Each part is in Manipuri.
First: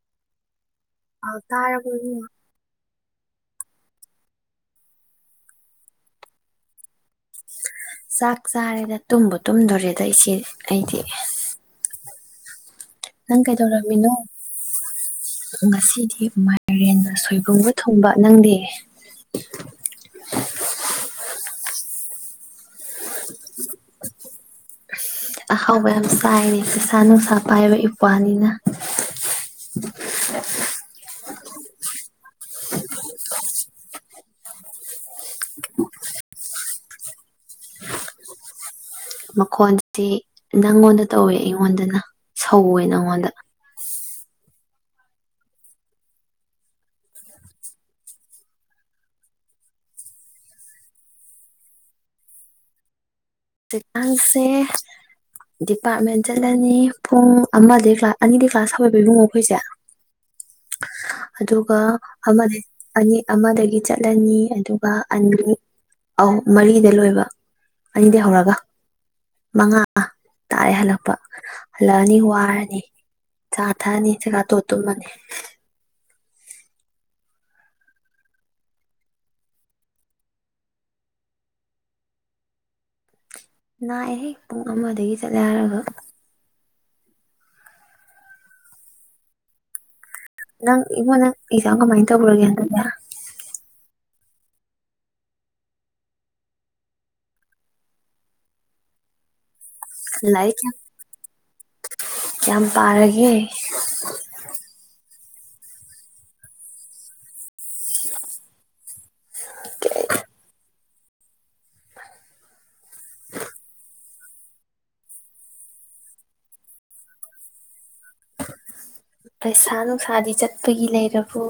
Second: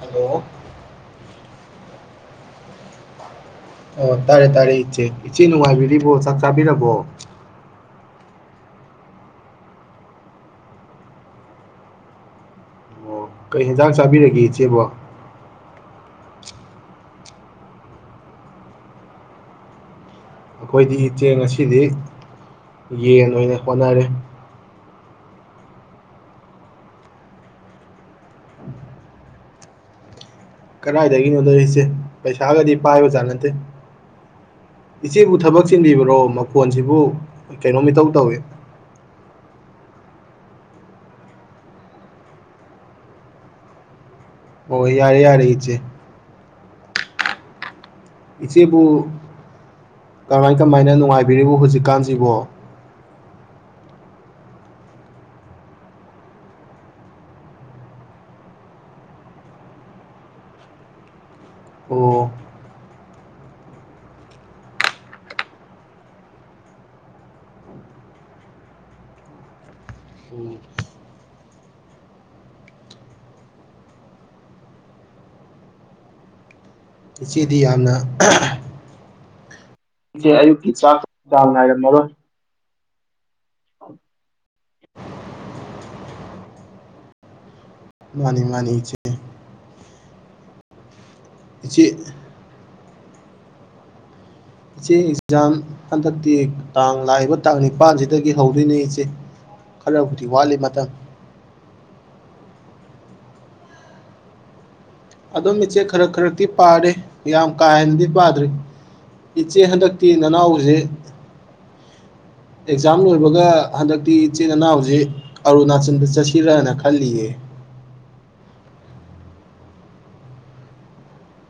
ꯍꯂꯣ ꯑ ꯇꯥꯔꯦ ꯑꯣꯏ ꯑꯣ ꯇꯥꯔꯦ ꯇꯥꯔꯦ ꯏꯆꯦ ꯏꯆꯦ ꯅꯨꯡꯉꯥꯏꯕꯤꯔꯤꯕꯣ ꯆꯥꯛ ꯆꯥꯕꯤꯔꯕꯣ ꯆꯥꯛ ꯆꯥꯔꯦꯗ ꯇꯨꯝꯕ ꯇꯨꯝꯗꯣꯔꯦꯗ ꯏꯆꯦ ꯑꯩꯗꯤ ꯑꯣ ꯅꯪ ꯀꯩ ꯍꯦꯟꯖꯥꯡ ꯀꯩꯗꯧꯔꯝꯃꯤꯅꯣ ꯆꯥꯕꯤꯔꯒꯦ ꯏꯆꯦꯕꯣ ꯉꯁꯤꯗꯤ ꯃꯥꯏꯔꯦꯟꯒ ꯁꯣꯏꯕꯨꯝꯕꯨ ꯊꯨꯡꯕ ꯅꯪꯗꯤ ꯑꯩꯈꯣꯏꯗꯤ ꯆꯦꯡ ꯑꯁꯤ ꯀꯗꯤ ꯌꯦꯟ ꯑꯣꯏꯅ ꯍꯣꯠꯅꯔꯦ ꯑꯍꯥꯎꯕ ꯌꯥꯝ ꯆꯥꯏꯔ ꯄꯩꯁꯥ ꯅꯨꯡꯁꯥ ꯄꯥꯏꯕ ꯏꯄ꯭ꯋꯥꯅꯤꯅ ꯀꯗꯥꯏꯗꯒꯤꯅꯣꯗꯣ ꯏꯆꯦ ꯄꯩꯁꯥꯒꯗꯤ ꯄꯥꯏꯕꯖꯥꯠ ꯅꯠꯇꯦ ꯏꯆꯦꯕꯨ ꯊꯕꯛ ꯆꯤꯟꯕꯤꯕ꯭ꯔꯣ ꯃꯈꯣꯟꯁꯤꯕꯨ ꯀꯩꯅꯣꯃꯤꯇꯧ ꯇꯧꯏꯤ ꯃꯈꯣꯟꯗꯤ ꯅꯪꯉꯣꯟꯗ ꯇꯧꯋꯦ ꯑꯩꯉꯣꯟꯗꯅ ꯁꯧꯋꯦ ꯅꯪꯉꯣꯟꯗ ꯑꯣ ꯌꯥꯔꯦ ꯌꯥꯔ ꯏꯆꯦ ꯏꯆꯦꯕꯨ ꯀꯃꯥꯏ ꯀꯃꯥꯏꯅ ꯅꯨꯡꯉꯥꯏꯕꯤꯔꯤꯕ ꯍꯧꯖꯤꯛꯀꯥꯟꯁꯤꯕꯣ ꯖꯤꯀꯥꯡꯁꯦ ꯗꯤꯄꯥꯔꯠꯃꯦꯟ ꯆꯠꯂꯅꯤ ꯄꯨꯡ ꯑꯃ ꯀ꯭ꯂ ꯑꯅꯤꯗꯤ ꯀ꯭ꯂꯥꯁ ꯍꯥꯄꯤꯕꯨꯡꯉꯣ ꯑꯩꯈꯣꯏꯁꯦ ꯑꯗꯨꯒ ꯑꯣ ꯑꯃꯗꯤ ꯑꯅꯤ ꯑꯃꯗꯒꯤ ꯆꯠꯂꯅꯤ ꯑꯗꯨꯒ ꯑ ꯑꯨꯝ ꯃꯔꯤꯗ ꯂꯣꯏꯕ ꯑꯅꯤꯗ ꯍꯧꯧꯔꯒ ꯃꯉꯥ ꯎꯝ, ꯇꯥꯔꯦ ꯍꯜꯂꯛꯄ ꯍꯜꯂꯛꯑꯅꯤ ꯋꯥꯔꯅꯤ ꯆꯥ ꯊꯛꯑꯅꯤ ꯆꯀꯥ ꯇꯣꯠ ꯇꯨꯝꯃꯅꯤ ꯏꯆꯦꯗꯤ ꯌꯥꯝꯅ ꯏꯦ ꯑꯌꯨꯛꯀꯤ ꯆꯥꯛꯗꯥꯡꯅꯥꯏꯔꯝꯃꯔꯣꯏ ꯅꯩꯏꯍꯦꯛ ꯄꯨꯡ ꯑꯃꯗꯒꯤ ꯆꯠꯂꯦ ꯍꯥꯏꯔꯒ ꯃꯥꯅꯤ ꯃꯥꯅꯤꯦ ꯅꯪ ꯏꯕꯨꯅꯟꯅꯨ ꯅꯪ ꯏꯖꯝ ꯏꯆꯦ ꯀꯃꯥꯏ ꯇꯧ ꯍꯟꯗꯛꯅꯦ ꯏꯆꯦ ꯑꯦꯛꯖꯥꯝ ꯍꯟꯗꯛꯇꯤ ꯇꯥꯡ ꯂꯥꯛꯏꯕ ꯇꯥꯡ ꯅꯤꯄꯥꯜꯁꯤꯗꯒꯤ ꯍꯧꯗꯣꯏꯅꯦ ꯏꯆꯦ ꯈꯂꯔꯕꯨꯗꯤ ꯂꯥꯏꯔꯤꯛ ꯀꯌꯥꯝ ꯋꯥꯦꯃꯇ ꯄꯔꯒꯦ ꯑꯗꯨꯝ ꯏꯆꯦ ꯈꯔ ꯈꯔꯛꯇꯤ ꯄꯥꯔꯦ ꯌꯥꯝ ꯀꯥꯍꯦꯟꯅꯗꯤ ꯄꯥꯗ꯭ꯔꯤ ꯏꯆꯦ ꯍꯟꯗꯛꯇꯤ ꯅꯅꯥꯎꯁꯦ ꯑꯦꯛꯖꯥꯝ ꯂꯣꯏꯕꯒ ꯍꯟꯗꯛꯇꯤ ꯏꯆꯦ ꯏꯅꯥꯎꯁ ꯑꯔꯨꯅꯥꯆꯜꯗ ꯆꯠꯁꯤꯔꯅ ꯈꯜꯂꯤꯌꯦ ꯄꯩꯁꯥ ꯅꯨꯡꯁꯥꯗꯤ ꯆꯠꯄꯒꯤ ꯂꯩꯔꯕ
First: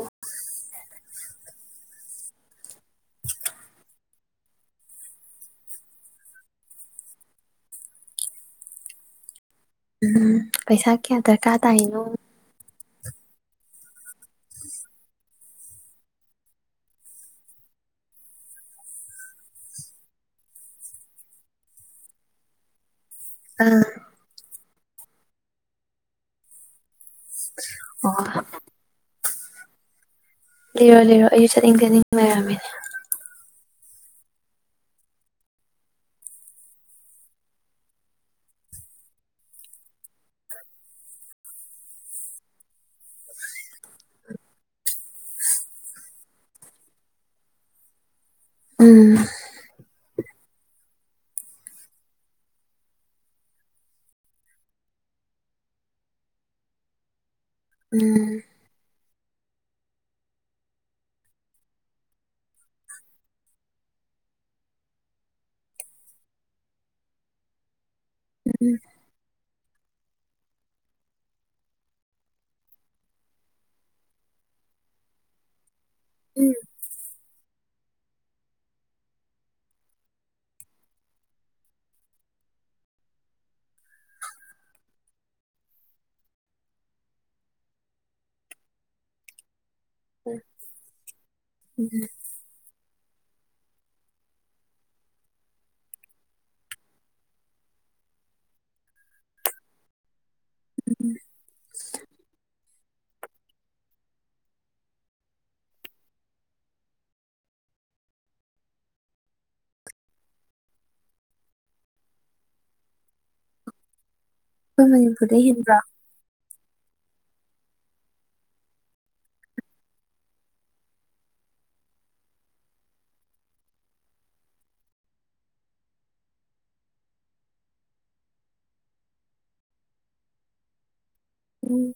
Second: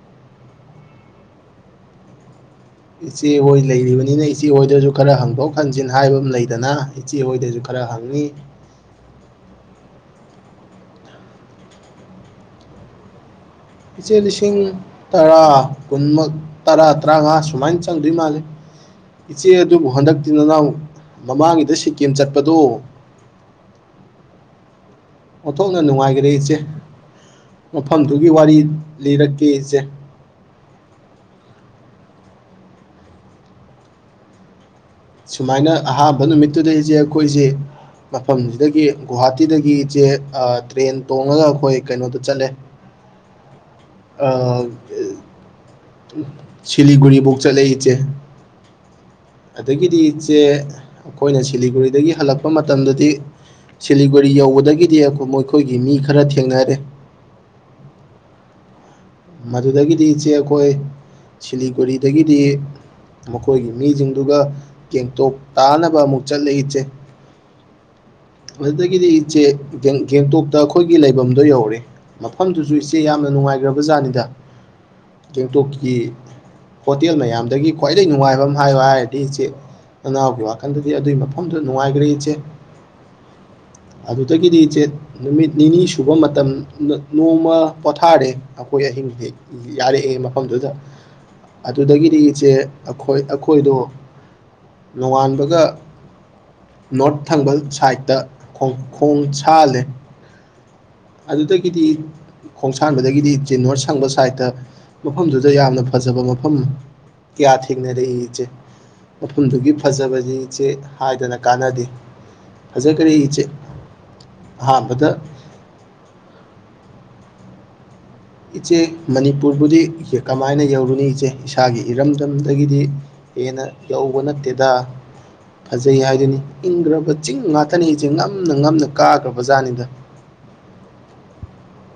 ꯏꯆꯦꯍꯣꯏ ꯂꯩꯔꯤꯕꯅꯤꯅ ꯏꯆꯦꯍꯣꯏꯗꯁꯨ ꯈꯔ ꯍꯪꯐꯣꯛ ꯈꯪꯖꯤꯟ ꯍꯥꯏꯕ ꯑꯃ ꯂꯩꯗꯅ ꯏꯆꯦꯍꯣꯏꯗꯁꯨ ꯈꯔ ꯍꯪꯉꯤ ꯎꯝ ꯄꯩꯁꯥ ꯀꯌꯥ ꯗꯔꯀꯥꯔ ꯇ ꯍꯥꯏꯅꯣ ꯏꯆꯦ ꯂꯤꯁꯤꯡ ꯇꯔꯥ ꯀꯨꯟꯃꯛ ꯇꯔꯥ ꯇꯔꯥꯃꯉꯥ ꯁꯨꯃꯥꯏꯅ ꯆꯪꯗꯣꯏ ꯃꯥꯜꯂꯤꯦ ꯏꯆꯦ ꯑꯗꯨꯕꯨ ꯍꯟꯗꯛꯇꯤꯟ ꯅꯅꯥꯎ ꯃꯃꯥꯡꯒꯤꯗ ꯁꯤꯛꯀꯤꯝ ꯆꯠꯄꯗꯣ ꯑꯥꯝ ꯑꯣꯟꯊꯣꯛꯅ ꯅꯨꯡꯉꯥꯏꯈꯔꯦ ꯏꯆꯦ ꯃꯐꯝꯗꯨꯒꯤ ꯑꯣ ꯋꯥꯔꯤ ꯂꯤꯔꯛ ꯄꯤꯖ ꯂꯤꯔꯣ ꯂꯤꯔꯣ ꯑꯩꯁꯨ ꯆꯠꯅꯤꯡ ꯆꯠꯅꯤꯡ ꯂꯩꯔꯝꯃꯤꯅꯦ ꯁꯨꯃꯥꯏꯅ ꯑꯍꯥꯟꯕ ꯅꯨꯃꯤꯠꯇꯨꯗ ꯏꯆꯦ ꯑꯩꯈꯣꯏꯁꯦ ꯃꯐꯝꯁꯤꯗꯒꯤ ꯒꯨꯍꯥꯇꯤꯗꯒꯤ ꯏꯆꯦ ꯇ꯭ꯔꯦꯟ ꯇꯣꯡꯉꯒ ꯑꯩꯈꯣꯏ ꯀꯩꯅꯣꯗ ꯆꯠꯂꯦ ꯁꯤꯂꯤꯒꯨꯔꯤꯐꯧ ꯆꯠꯂꯦ ꯏꯆꯦ ꯎꯝ ꯑꯗꯒꯤꯗꯤ ꯆꯦ ꯑꯩꯈꯣꯏꯅ ꯁꯤꯂꯤꯒꯨꯔꯤꯗꯒꯤ ꯍꯜꯂꯛꯄ ꯃꯇꯝꯗꯗꯤ ꯁꯤꯂꯤꯒꯨꯔꯤ ꯌꯧꯕꯗꯒꯤꯗꯤ ꯃꯈꯣꯏꯒꯤ ꯃꯤ ꯈꯔ ꯊꯦꯡꯅꯔꯦ ꯎꯝ ꯃꯗꯨꯗꯒꯤꯗꯤ ꯏꯆꯦ ꯑꯩꯈꯣꯏ ꯁꯤꯂꯤꯒꯨꯔꯤꯗꯒꯤꯗꯤ ꯃꯈꯣꯏꯒꯤ ꯃꯤꯁꯤꯡꯗꯨꯒ ꯇꯦꯡꯇꯣꯛ ꯇꯥꯅꯕ ꯑꯃꯨꯛ ꯆꯠꯂꯦ ꯏꯆꯦ ꯎꯝ ꯃꯗꯨꯗꯒꯤꯗꯤ ꯏꯆꯦ ꯒꯦꯡꯇꯣꯛꯇ ꯑꯩꯈꯣꯏꯒꯤ ꯂꯩꯐꯝꯗꯣ ꯌꯧꯔꯦ ꯃꯐꯝꯗꯨꯁꯨ ꯏꯆꯦ ꯌꯥꯝꯅ ꯅꯨꯡꯉꯥꯏꯒ꯭ꯔꯕꯖꯥꯠꯅꯤ ꯗ ꯒꯦꯡꯇꯣꯛꯀꯤ ꯎꯝ ꯍꯣꯇꯦꯜ ꯃꯌꯥꯝꯗꯒꯤ ꯈ꯭ꯋꯥꯏꯗꯒꯤ ꯅꯨꯡꯉꯥꯏꯕ ꯑꯃ ꯍꯥꯏꯌꯣ ꯍꯥꯏꯔꯗꯤ ꯏꯆꯦ ꯅꯅꯥꯎꯒꯤ ꯋꯥꯈꯜꯗꯗꯤ ꯑꯗꯨꯒꯤ ꯃꯐꯝꯗꯨꯗ ꯅꯨꯡꯉꯥꯏꯈ꯭ꯔꯦ ꯏꯆꯦ ꯑꯗꯨꯗꯒꯤꯗꯤ ꯏꯆꯦ ꯅꯨꯃꯤꯠ ꯅꯤꯅꯤ ꯁꯨꯕ ꯃꯇꯝ ꯅꯣꯡꯃ ꯄꯣꯊꯥꯔꯦ [unintelligible] ꯌꯥꯔꯛꯑꯦ ꯃꯐꯝꯗꯨꯗ ꯎꯝ ꯑꯩꯈꯣꯏ ꯑꯗꯨꯗꯒꯤꯗꯤ ꯏꯆꯦ ꯑꯈꯣꯏ ꯑꯈꯣꯏꯗꯣ ꯅꯣꯡꯉꯥꯟꯕꯒ ꯅꯣꯔꯠ ꯊꯪꯕ ꯁꯥꯏꯠꯇ ꯈꯣꯡ ꯁꯥꯜꯂꯦ ꯑꯗꯨꯗꯒꯤꯗꯤ ꯈꯣꯡ ꯁꯥꯟꯕꯗꯒꯤꯗꯤ ꯏꯆꯦ ꯅꯣꯔꯠ ꯁꯪꯕ ꯁꯥꯏꯠꯇ ꯃꯐꯝꯗꯨꯗ ꯌꯥꯝꯅ ꯐꯖꯕ ꯃꯐꯝ ꯀꯌꯥ ꯊꯦꯡꯅꯔꯛꯏ ꯏꯆꯦ ꯃꯐꯝꯗꯨꯒꯤ ꯐꯖꯕꯗꯤ ꯏꯆꯦ ꯍꯥꯏꯗꯅ ꯀꯥꯟꯅꯗꯦ ꯐꯖꯈ꯭ꯔꯦ ꯏꯆꯦ ꯑꯈꯣꯏ ꯑꯍꯥꯟꯕꯗ ꯃꯅꯤꯄꯗꯩ ꯍꯦꯟꯕ꯭ꯔꯣ ꯏꯆꯦ ꯃꯅꯤꯄꯨꯔꯕꯨꯗꯤ ꯀꯃꯥꯏꯅ ꯌꯧꯔꯨꯅꯤ ꯏꯆꯦ ꯏꯁꯥꯒꯤ ꯏꯔꯝꯗꯝꯗꯒꯤꯗꯤ ꯍꯦꯟꯅ ꯌꯧꯕ ꯅꯠꯇꯦꯗ ꯐꯖꯩ ꯍꯥꯏꯗꯨꯅꯤ ꯏꯪꯈ꯭ꯔꯕ ꯆꯤꯡ ꯉꯥꯛꯇꯅꯤ ꯏꯆꯦ ꯉꯝꯅ ꯉꯝꯅ ꯀꯥꯈ꯭ꯔꯕ ꯖꯥꯠꯅꯤꯗ ꯎꯝ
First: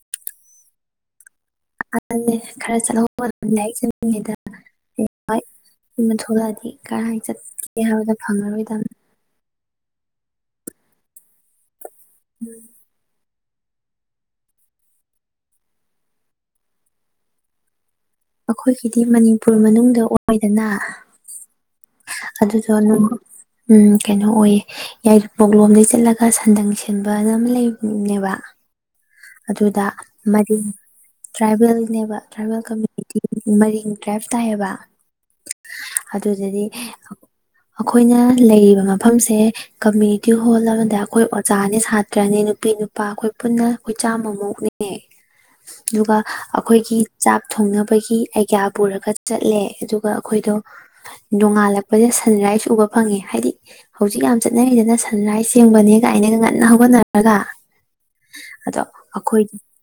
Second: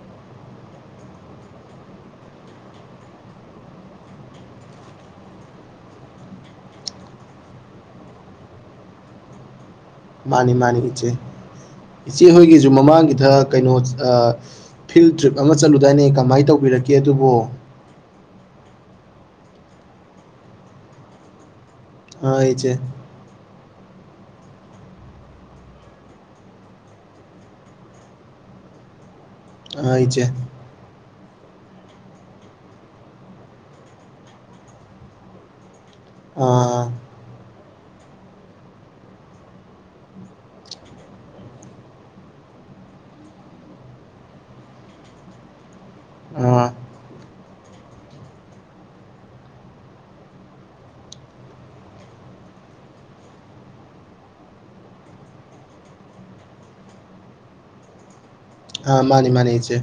[unintelligible] ꯈꯔ ꯆꯠꯍꯧꯕ ꯃꯇꯝ ꯂꯥꯏꯔꯤꯛ ꯆꯠꯃꯤꯉꯩꯗ ꯊꯣꯛꯂꯛꯑꯗꯤ ꯀꯗꯥꯥꯏ ꯆꯠꯀꯦ ꯍꯥꯏꯕꯗꯣ ꯐꯪꯉꯔꯣꯏꯗꯕꯅꯤ ꯃꯥꯅꯤ ꯃꯥꯅꯤ ꯏꯆꯦ ꯏꯆꯦꯍꯣꯏꯒꯤꯁꯨ ꯃꯃꯥꯡꯒꯤꯗ ꯀꯩꯅꯣ ꯐꯤꯜ ꯇ꯭ꯔꯤꯞ ꯑꯃ ꯆꯠꯂꯨꯗꯥꯏꯅꯦ ꯀꯃꯥꯏꯅ ꯇꯧꯕꯤꯔꯛꯀꯦ ꯑꯗꯨꯕꯨ ꯑꯈꯣꯏꯒꯤꯗꯤ ꯃꯅꯤꯄꯨꯔ ꯃꯅꯨꯡꯗ ꯑꯣꯏꯗꯅ ꯑ ꯑꯗꯨꯗꯣ ꯏꯆꯦ ꯎꯝ ꯀꯩꯅꯣ ꯑꯣꯏꯌꯦ ꯌꯥꯏꯔꯤꯄꯣꯛꯂꯣꯝꯗꯒꯤ ꯆꯠꯂꯒ ꯁꯟꯗꯪ ꯁꯤꯟꯕꯅ ꯑꯃ ꯂꯩꯕꯅꯦꯕ ꯑꯗꯨꯗ ꯑ ꯏꯆꯦ ꯃꯔꯤ ꯇ꯭ꯔꯥꯏꯕꯦꯜꯅꯦꯕ ꯇ꯭ꯔꯥꯏꯕꯦꯜ ꯀꯃꯨ ꯃꯔꯤꯡ ꯗ꯭ꯔꯥꯏꯞ ꯇꯥꯏꯌꯦꯕ ꯑꯗꯨꯗꯗꯤ ꯑ ꯑꯈꯣꯏꯅ ꯂꯩꯔꯤꯕ ꯃꯐꯝꯁꯦ ꯀꯃ꯭ꯌꯨꯅꯤꯇꯤ ꯍꯣꯜ ꯑꯃꯗ ꯑꯩꯈꯣꯏ ꯑꯣꯖꯥꯅꯤ ꯁꯥꯇ꯭ꯔꯅꯦ ꯅꯨꯄꯤ ꯅꯨꯄꯥ ꯑꯩꯈꯣꯏ ꯄꯨꯟꯅ ꯑꯩꯈꯣꯏ ꯆꯥꯝꯃꯃꯨꯛꯅꯦ ꯑꯗꯨꯒ ꯑ ꯑꯈꯣꯏꯒꯤ ꯆꯥꯛ ꯊꯣꯡꯅꯕ ꯒꯤ ꯑꯩꯒ꯭ꯌꯥ ꯄꯨꯔꯒ ꯆꯠꯂꯦ ꯑꯗꯨꯒ ꯑꯩꯈꯣꯏꯗꯣ ꯅꯣꯡꯉꯥꯜꯂꯛꯄꯁꯦ ꯁꯟꯔꯥꯏꯁ ꯎꯕ ꯐꯪꯉꯦ ꯍꯥꯏꯗꯤ ꯍꯧꯖꯤꯛ ꯌꯥꯝ ꯆꯠꯅꯔꯤꯗꯅ ꯁꯟ ꯔꯥꯏꯁ ꯌꯦꯡꯕꯅꯦꯒꯥꯏꯅꯒ ꯉꯟꯅ ꯍꯧꯒꯠꯅꯔꯒ ꯑ ꯃꯥꯅꯤ ꯃꯥꯅꯤ ꯏꯆꯦ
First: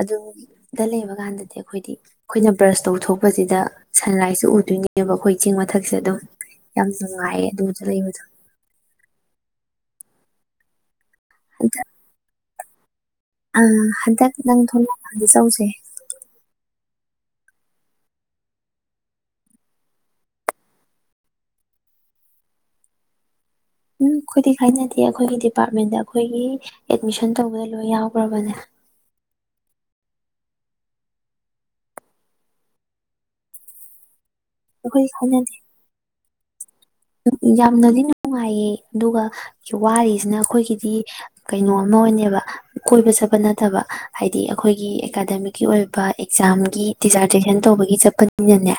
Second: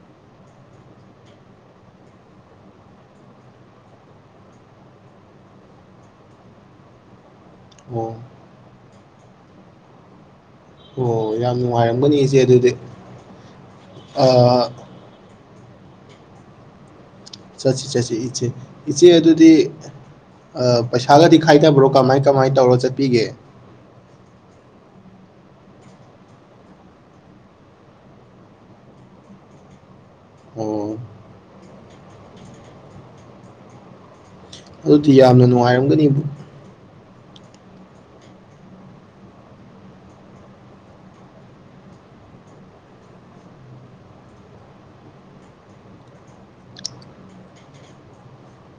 ꯑꯗꯨ ꯗ ꯂꯩꯕ ꯀꯥꯟꯗꯗꯤ ꯑꯩꯈꯣꯏꯗꯤ ꯑꯩꯈꯣꯏꯅ ꯕ꯭ꯔꯁ ꯇꯧꯊꯣꯛꯄꯁꯤꯗ ꯁꯟꯂꯥꯏꯠꯁꯨ ꯎꯗꯣꯏꯅꯦꯕ ꯑꯩꯈꯣꯏ ꯆꯤꯡ ꯃꯊꯛꯁꯦ ꯑꯗꯨꯝ ꯌꯥꯝ ꯅꯨꯡꯉꯥꯏꯌꯦ ꯑꯣ [unintelligible] ꯑꯣ ꯌꯥꯝ ꯅꯨꯡꯉꯥꯏꯔꯝꯒꯅꯤ ꯏꯆꯦ ꯑꯗꯨꯗꯤ ꯑ ꯑ ꯍꯟꯗꯛ ꯅꯪ ꯊꯣꯂꯛꯗꯤ ꯆꯠꯂꯨꯁꯦ [inaudible] ꯆꯠꯁꯤ ꯆꯠꯁꯤ ꯏꯆꯦ ꯏꯆꯦ ꯑꯗꯨꯗꯤ ꯄꯩꯁꯥꯒꯗꯤ ꯈꯥꯏꯗꯕ꯭ꯔꯣ ꯀꯃꯥꯏ ꯀꯃꯥꯏ ꯇꯧꯔ ꯆꯠꯄꯤꯒꯦ ꯎꯝ ꯑꯩꯈꯣꯏꯗꯤ ꯈꯦꯏꯅꯗꯦ ꯑꯩꯈꯣꯏꯒꯤ ꯗꯤꯄꯥꯔꯠꯃꯦꯟꯗ ꯑꯩꯈꯣꯏꯒꯤ ꯑꯦꯠꯃꯤꯁꯟ ꯇꯧꯕꯗ ꯂꯣꯏ ꯌꯥꯎꯈ꯭ꯔꯕꯅꯦ ꯑꯣ ꯑꯩꯈꯣꯏ ꯑꯗꯨꯗꯤ ꯈꯥꯏꯅ ꯌꯥꯝꯅ ꯅꯨꯡꯉꯥꯏꯔꯝꯒꯅꯤ ꯌꯥꯝꯅꯗꯤ ꯅꯨꯡꯉꯥꯏꯌꯦ ꯑꯗꯨꯒ ꯋꯥꯔꯤꯁꯤꯅ ꯑꯩꯈꯣꯏꯒꯤꯗꯤ ꯀꯩꯅꯣ ꯑꯃ ꯑꯣꯏꯅꯕ ꯀꯣꯏꯕ ꯆꯠꯄ ꯅꯠꯇꯕ ꯍꯥꯏꯗꯤ ꯑꯩꯈꯣꯏꯒꯤ ꯑꯦꯀꯥꯗꯃꯤꯛꯀꯤ ꯑꯣꯏꯕ ꯑꯦꯛꯖꯥꯝꯒꯤ ꯗꯤꯖꯥꯔꯇꯦꯁꯟ ꯇꯧꯕꯒꯤ ꯆꯠꯄꯅꯤꯅꯅꯦ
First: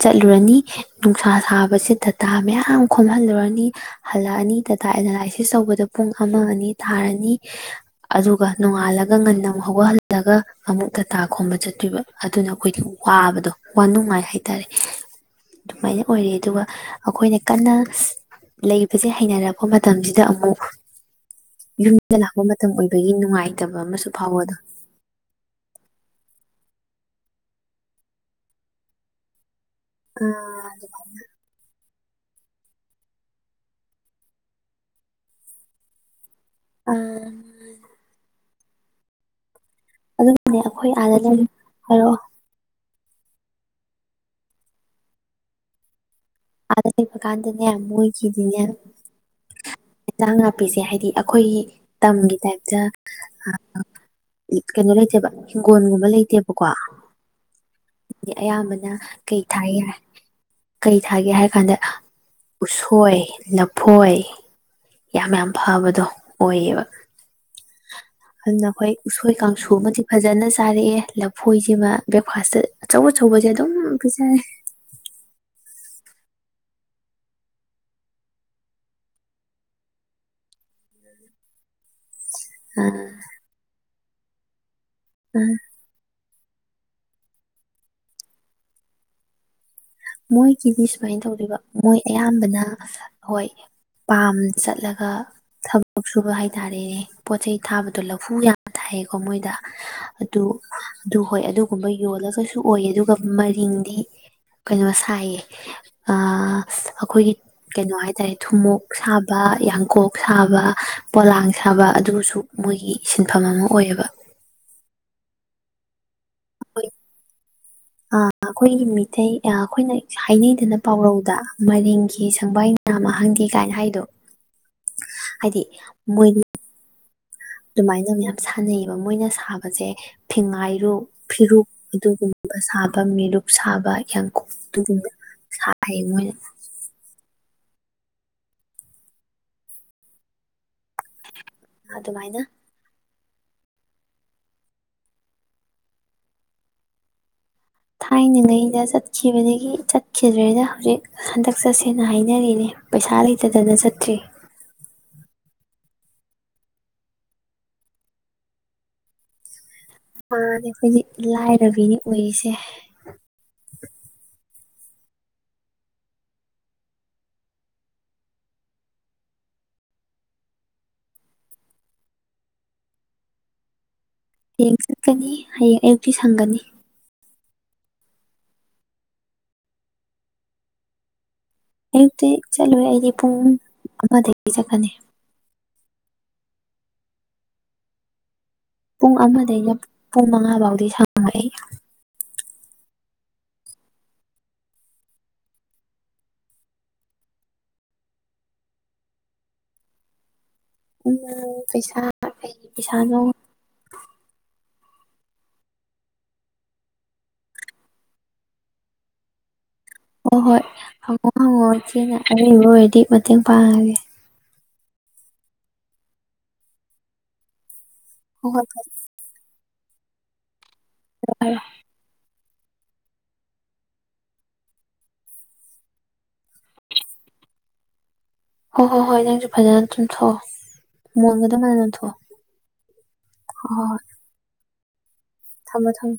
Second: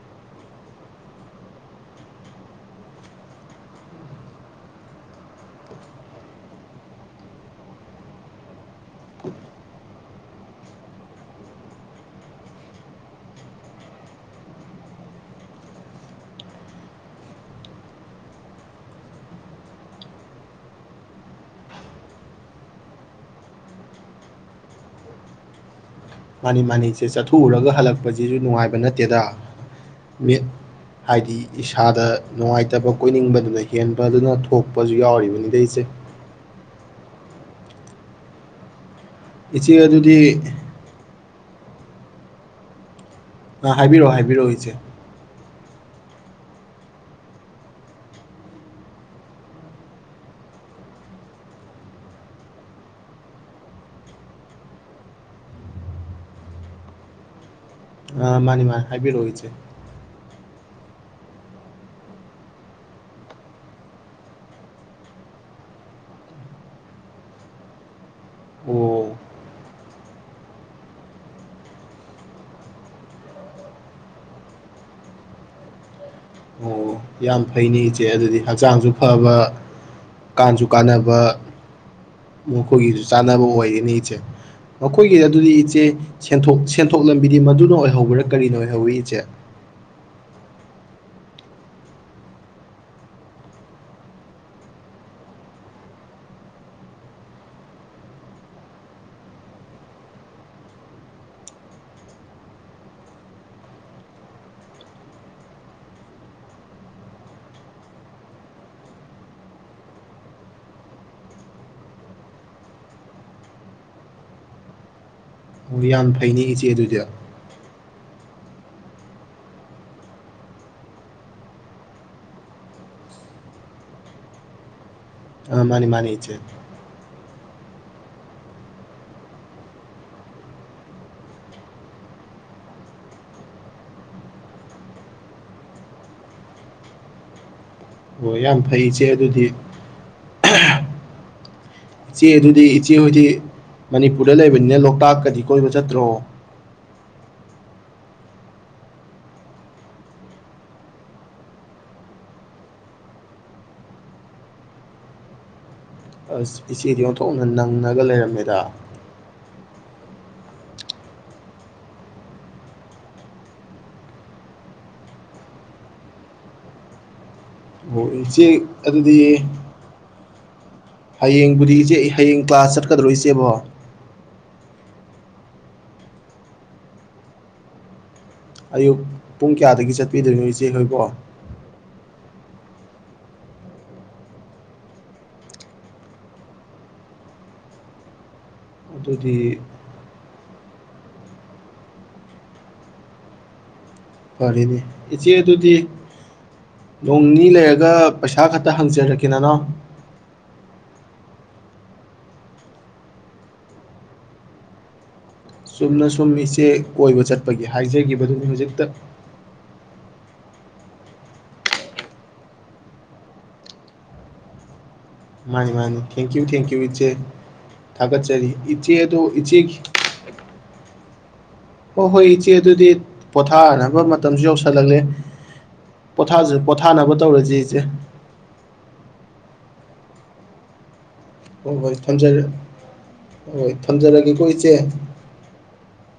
ꯆꯠꯂꯨꯔꯅꯤ ꯅꯨꯡꯁꯥ ꯁꯥꯕꯁꯤ ꯗꯇꯥ ꯃꯌꯥꯝ ꯈꯣꯝꯍꯜꯂꯨꯔꯅꯤ ꯍꯜꯂꯛꯑꯅꯤ ꯗꯇꯥ ꯑꯦꯅꯥꯂꯥꯏꯁꯤꯁ ꯇꯧꯕꯗ ꯄꯨꯡ ꯑꯃ ꯑꯅꯤ ꯇꯥꯔꯅꯤ ꯑꯗꯨꯒ ꯅꯣꯡꯉꯥꯜꯂꯒ ꯉꯟꯅ ꯑꯃ ꯍꯧꯒꯠꯍꯜꯂꯒ ꯑꯃꯨꯛ ꯗꯇꯥ ꯈꯣꯝꯕ ꯆꯠꯇꯣꯏꯕ ꯑꯗꯨꯅ ꯑꯩꯈꯣꯏꯒꯤ ꯋꯥꯕꯗꯣ ꯋꯥꯅꯨꯡꯉꯥꯏ ꯍꯥꯏꯇꯥꯔꯦ ꯑꯗꯨꯃꯥꯏꯅ ꯑꯣꯏꯔꯦ ꯑꯗꯨꯒ ꯑꯩꯈꯣꯏꯅ ꯀꯟꯅ ꯂꯩꯕꯁꯦ ꯍꯩꯅꯔꯛꯄ ꯃꯇꯝꯁꯤꯗ ꯑꯃꯨꯛ ꯌꯨꯝꯗ ꯂꯥꯛꯄ ꯃꯇꯝ ꯑꯣꯏꯕꯒꯤ ꯅꯨꯡꯉꯥꯏꯇꯕ ꯑꯃꯁꯨ ꯐꯥꯎꯕꯗꯣ ꯃꯥꯅꯤ ꯃꯥꯅꯤ ꯏꯆꯦ ꯆꯠꯊꯣꯛꯎꯔꯒ ꯍꯜꯂꯛꯄꯁꯤꯁꯨ ꯅꯨꯡꯉꯥꯏꯕ ꯅꯠꯇꯦꯗ ꯃꯤꯠ ꯍꯥꯏꯗꯤ ꯏꯁꯥꯗ ꯅꯨꯡꯉꯥꯏꯇꯕ ꯀꯣꯏꯅꯤꯡꯕꯗꯨꯅ ꯍꯦꯟꯕꯗꯨꯅ ꯊꯣꯛꯄꯁꯨ ꯌꯥꯎꯔꯤꯕꯅꯤꯗ ꯏꯆꯦ ꯑ ꯏꯆꯦ ꯑꯗꯨꯗꯤ ꯍꯣ ꯑ ꯍꯥꯏꯕꯤꯔꯛꯑꯣ ꯍꯥꯏꯕꯤꯔꯛꯑꯣ ꯏꯆꯦ ꯑꯥꯗ ꯂꯩꯕ ꯀꯥꯟꯗꯅꯦ ꯃꯣꯏꯒꯤꯗꯤꯅꯦ ꯏꯟꯖꯥꯡ ꯅꯥꯄꯤꯁꯦ ꯍꯥꯏꯗꯤ ꯑꯩꯈꯣꯏꯒꯤ ꯇꯝꯒꯤ ꯇꯥꯏꯞꯇ ꯀꯩꯅꯣ ꯂꯩꯇꯦꯕ ꯍꯤꯡꯒꯣꯜꯒꯨꯝꯕ ꯂꯩꯇꯦꯕꯀꯣ ꯑ ꯃꯥꯅꯤ ꯃꯥꯅꯤ ꯑꯌꯥꯝꯕꯅ ꯍꯥꯏꯕꯤꯔꯛꯑꯣ ꯀꯩ ꯏꯆꯦ ꯊꯥꯏ ꯌꯥꯏ ꯀꯩ ꯊꯥꯒꯦ ꯍꯥꯏꯔ ꯀꯥꯟꯗ ꯎꯁꯣꯏ ꯂꯐꯣꯏ ꯌꯥꯝ ꯌꯥꯝ ꯐꯕꯗꯣ ꯑꯣꯏꯌꯦꯕ ꯑꯗꯨꯅ ꯑꯩꯈꯣꯏ ꯑꯣ ꯎꯁꯣꯏ ꯀꯥꯡꯁꯨ ꯑꯃꯗꯤ ꯐꯖꯅ ꯆꯥꯔꯛꯑꯦ ꯂꯐꯣꯏꯁꯤꯃ ꯕ꯭ꯔꯦꯛꯐꯥꯁꯇ ꯑꯆꯧ ꯑꯆꯧꯕꯁꯦ ꯑꯗꯨꯝ ꯄꯤꯖꯔꯦ ꯑꯣ ꯌꯥꯝ ꯐꯩꯅꯤ ꯏꯆꯦ ꯑꯗꯨꯗꯤ ꯍꯛꯆꯥꯡꯁꯨ ꯐꯕ ꯀꯥꯟꯁꯨ ꯀꯥꯟꯅꯕ ꯃꯈꯣꯏꯒꯤꯁꯨ ꯆꯥꯅꯕ ꯑꯣꯏꯒꯅꯤ ꯏꯆꯦ ꯃꯈꯣꯏꯒꯤ ꯑꯗꯨꯗꯤ ꯏꯆꯦ ꯁꯦꯟꯊꯣꯛ ꯂꯝꯕꯤꯗꯤ ꯃꯗꯨꯅ ꯑꯣꯏꯍꯧꯕ꯭ꯔꯥ ꯀꯔꯤꯅꯣ ꯑꯣꯏꯍꯧꯋꯤ ꯏꯆꯦ ꯃꯣꯏꯒꯤꯗꯤ ꯁꯨꯃꯥꯏꯅ ꯇꯧꯗꯣꯏꯕ ꯃꯣꯏ ꯑꯌꯥꯝꯕꯅ ꯍꯣꯏ ꯄꯥꯝ ꯆꯠꯂꯒ ꯊꯕꯛ ꯁꯨꯕ ꯍꯥꯏꯇꯥꯔꯦꯅꯦ ꯄꯣꯠ ꯆꯩꯩ ꯊꯥꯕꯗꯣ ꯂꯐꯨ ꯌꯥꯝ ꯊꯥꯏꯌꯦꯀꯣ ꯃꯣꯏꯗ ꯑꯗꯨ ꯑꯗꯨ ꯍꯣꯏ ꯑꯗꯨꯒꯨꯝꯕ ꯌꯣꯜꯂꯒꯁꯨ ꯑꯣꯏꯌꯦ ꯑꯗꯨꯒ ꯃꯔꯤꯡꯗꯤ ꯀꯩꯅꯣ ꯁꯥꯏꯌꯦ ꯑꯩꯈꯣꯏꯒꯤ ꯀꯩꯅꯣ ꯍꯥꯏꯇꯥꯔꯦ ꯊꯨꯝꯃꯣꯛ ꯁꯥꯕ ꯌꯥꯡꯀꯣꯛ ꯁꯥꯕ ꯄꯣꯂꯥꯡ ꯁꯥꯕ ꯑꯗꯨꯁꯨ ꯃꯣꯏꯒꯤ ꯁꯤꯟꯐꯝ ꯑꯃ ꯑꯣꯏꯑꯕ ꯎ ꯌꯥꯝ ꯐꯩꯅꯤ ꯆꯦꯗꯨꯖ ꯑꯩꯈꯣꯏꯒꯤ ꯃꯤꯇꯩ ꯑꯩꯈꯣꯏꯅ ꯍꯥꯏꯅꯩꯗꯅ ꯄꯥꯎꯔꯧꯗ ꯃꯔꯤꯡꯒꯤ ꯁꯪꯕꯥꯏ ꯃꯃ ꯍꯪꯗꯦ ꯀꯥꯏꯅ ꯍꯥꯏꯗꯣ ꯍꯥꯏꯗꯤ ꯑ ꯃꯥꯅꯤ ꯃꯥꯅꯤ ꯃꯣꯏ ꯏꯆꯦ ꯑꯗꯨꯃꯥꯏꯅ ꯃꯌꯥꯝ ꯁꯥꯥꯟꯅꯩꯌꯦꯕ ꯃꯣꯏꯅ ꯁꯥꯕꯁꯦ ꯐꯤꯉꯥꯏꯔꯨ ꯐꯤꯔꯨꯛ ꯑꯗꯨꯒꯨꯝꯕ ꯁꯥꯕ ꯃꯤꯔꯨꯛ ꯁꯥꯕ ꯌꯥꯡꯀꯨꯞ ꯑꯗꯨꯒꯨꯝꯕ ꯁꯥꯏꯌꯦ ꯃꯣꯏꯅ ꯑꯣ ꯌꯥꯝ ꯐꯩꯆꯦ ꯑꯗꯨꯗꯤ ꯏꯆꯦ ꯑꯗꯨꯃꯥꯏꯅ ꯑꯗꯨꯗꯤ ꯏꯆꯦ ꯍꯧꯣꯏꯗꯤ ꯃꯅꯤꯄꯨꯔꯗ ꯂꯩꯕꯅꯤꯅ ꯂꯣꯛꯇꯥꯛꯀꯗꯤ ꯀꯣꯏꯕ ꯆꯠꯇ꯭ꯔꯣ ꯊꯥꯏꯅꯉꯩꯗ ꯆꯠꯈꯤꯕꯗꯒꯤ ꯆꯠꯈꯤꯗ꯭ꯔꯦꯅ ꯍꯧꯖꯤꯛ ꯍꯟꯗꯛ ꯆꯠꯁꯦꯅ ꯍꯥꯏꯅꯔꯤꯅꯦ ꯄꯩꯁꯥ ꯂꯩꯇꯗꯅ ꯆꯠꯇ꯭ꯔꯤ ꯑꯁ ꯏꯆꯦꯗꯤ ꯌꯟꯊꯣꯛꯅ ꯅꯪꯉꯒ ꯂꯩꯔꯝꯃꯦꯗ ꯃꯥꯅꯦ ꯑꯩꯈꯣꯏꯗꯤ ꯂꯥꯏꯔꯕꯤꯅꯤ ꯑꯣꯏꯔꯤꯁꯦ ꯑꯣ ꯏꯆꯦ ꯑꯗꯨꯗꯤ ꯍꯌꯦꯡꯕꯨꯗꯤ ꯏꯆꯦ ꯍꯌꯦꯡ ꯀ꯭ꯂꯥꯁ ꯆꯠꯀꯗ꯭ꯔꯣ ꯏꯆꯦꯕꯣ ꯎꯝ ꯆꯠꯀꯅꯤ ꯍꯌꯦꯡ ꯑꯌꯨꯛꯇꯤ ꯁꯪꯒꯅꯤ ꯑꯌꯨꯛ ꯄꯨꯡ ꯀꯌꯥꯗꯒꯤ ꯆꯠꯄꯤꯗꯣꯏꯅꯣ ꯏꯆꯦ ꯅꯣꯏꯕꯣ ꯌꯨꯛꯇꯤ ꯆꯠꯂꯣꯏ ꯑꯩꯗꯤ ꯄꯨꯡ ꯑꯃꯗꯒꯤ ꯆꯠꯀꯅꯤ ꯄꯨꯡ ꯑꯗꯨꯗꯤ ꯑꯃꯗꯒꯩꯅ ꯄꯨꯡ ꯃꯉꯥ ꯕꯥꯎꯗ ꯁꯄꯔꯥꯏ ꯐꯔꯦꯅꯦ ꯏꯆꯦ ꯑꯗꯨꯗꯤ ꯅꯣꯡꯅꯤꯅꯤ ꯂꯩꯔꯒ ꯄꯩꯁꯥ ꯈꯛꯇ ꯍꯪꯖꯔꯛꯀꯦ ꯅꯅꯣꯎ ꯎꯝ ꯄꯩꯁꯥ ꯀꯩꯒꯤ ꯄꯩꯁꯥꯅꯣ ꯆꯨꯝꯅ ꯁꯨꯝ ꯏꯆꯦ ꯀꯣꯏꯕ ꯆꯠꯄꯒꯤ ꯍꯥꯏꯖꯒꯤꯕꯗꯨꯅꯤ ꯍꯧꯖꯤꯛꯇ ꯍꯣꯏ ꯍꯣꯏ ꯍꯪꯉꯣ ꯍꯪꯉꯣ ꯏꯆꯦꯅ ꯑꯔꯩꯕ ꯑꯣꯏꯔꯗꯤ ꯃꯇꯦꯡ ꯄꯥꯡꯉꯒꯦ ꯃꯥꯅꯤ ꯃꯥꯅꯤ ꯊꯦꯡꯀ꯭ꯌꯨ ꯊꯦꯡꯀ꯭ꯌꯨ ꯏꯆꯦ ꯊꯥꯒꯠꯆꯔꯤ ꯍꯣꯏ ꯍꯣꯏ ꯐꯔꯦ ꯏꯆꯦ ꯑꯗꯣ ꯏꯆꯦꯈꯤ ꯐꯔꯦ [inaudible] ꯍꯣ ꯍꯣꯏ ꯏꯆꯦ ꯏꯆꯦ ꯑꯗꯨꯗꯤ ꯄꯣꯊꯥꯅꯕ ꯃꯇꯝꯁꯨ ꯌꯧꯁꯜꯂꯛꯂꯦ ꯄꯣꯊꯥꯖ ꯄꯣꯊꯥꯅꯕ ꯇꯧꯔꯥ ꯖꯤ ꯏꯆꯦ ꯍꯣꯏ ꯍꯣꯏ ꯍꯣꯏ ꯅꯪꯁꯨ ꯐꯖꯅ ꯇꯨꯝꯊꯣꯛ ꯑꯣ ꯍꯣ ꯍꯣꯏ ꯊꯝꯖꯔꯦ ꯍꯣ ꯍꯣꯏ ꯊꯝꯖꯔꯒꯦꯀꯣ ꯏꯆꯦ ꯆꯦ ꯊꯝꯃꯣ ꯊꯝꯃꯣ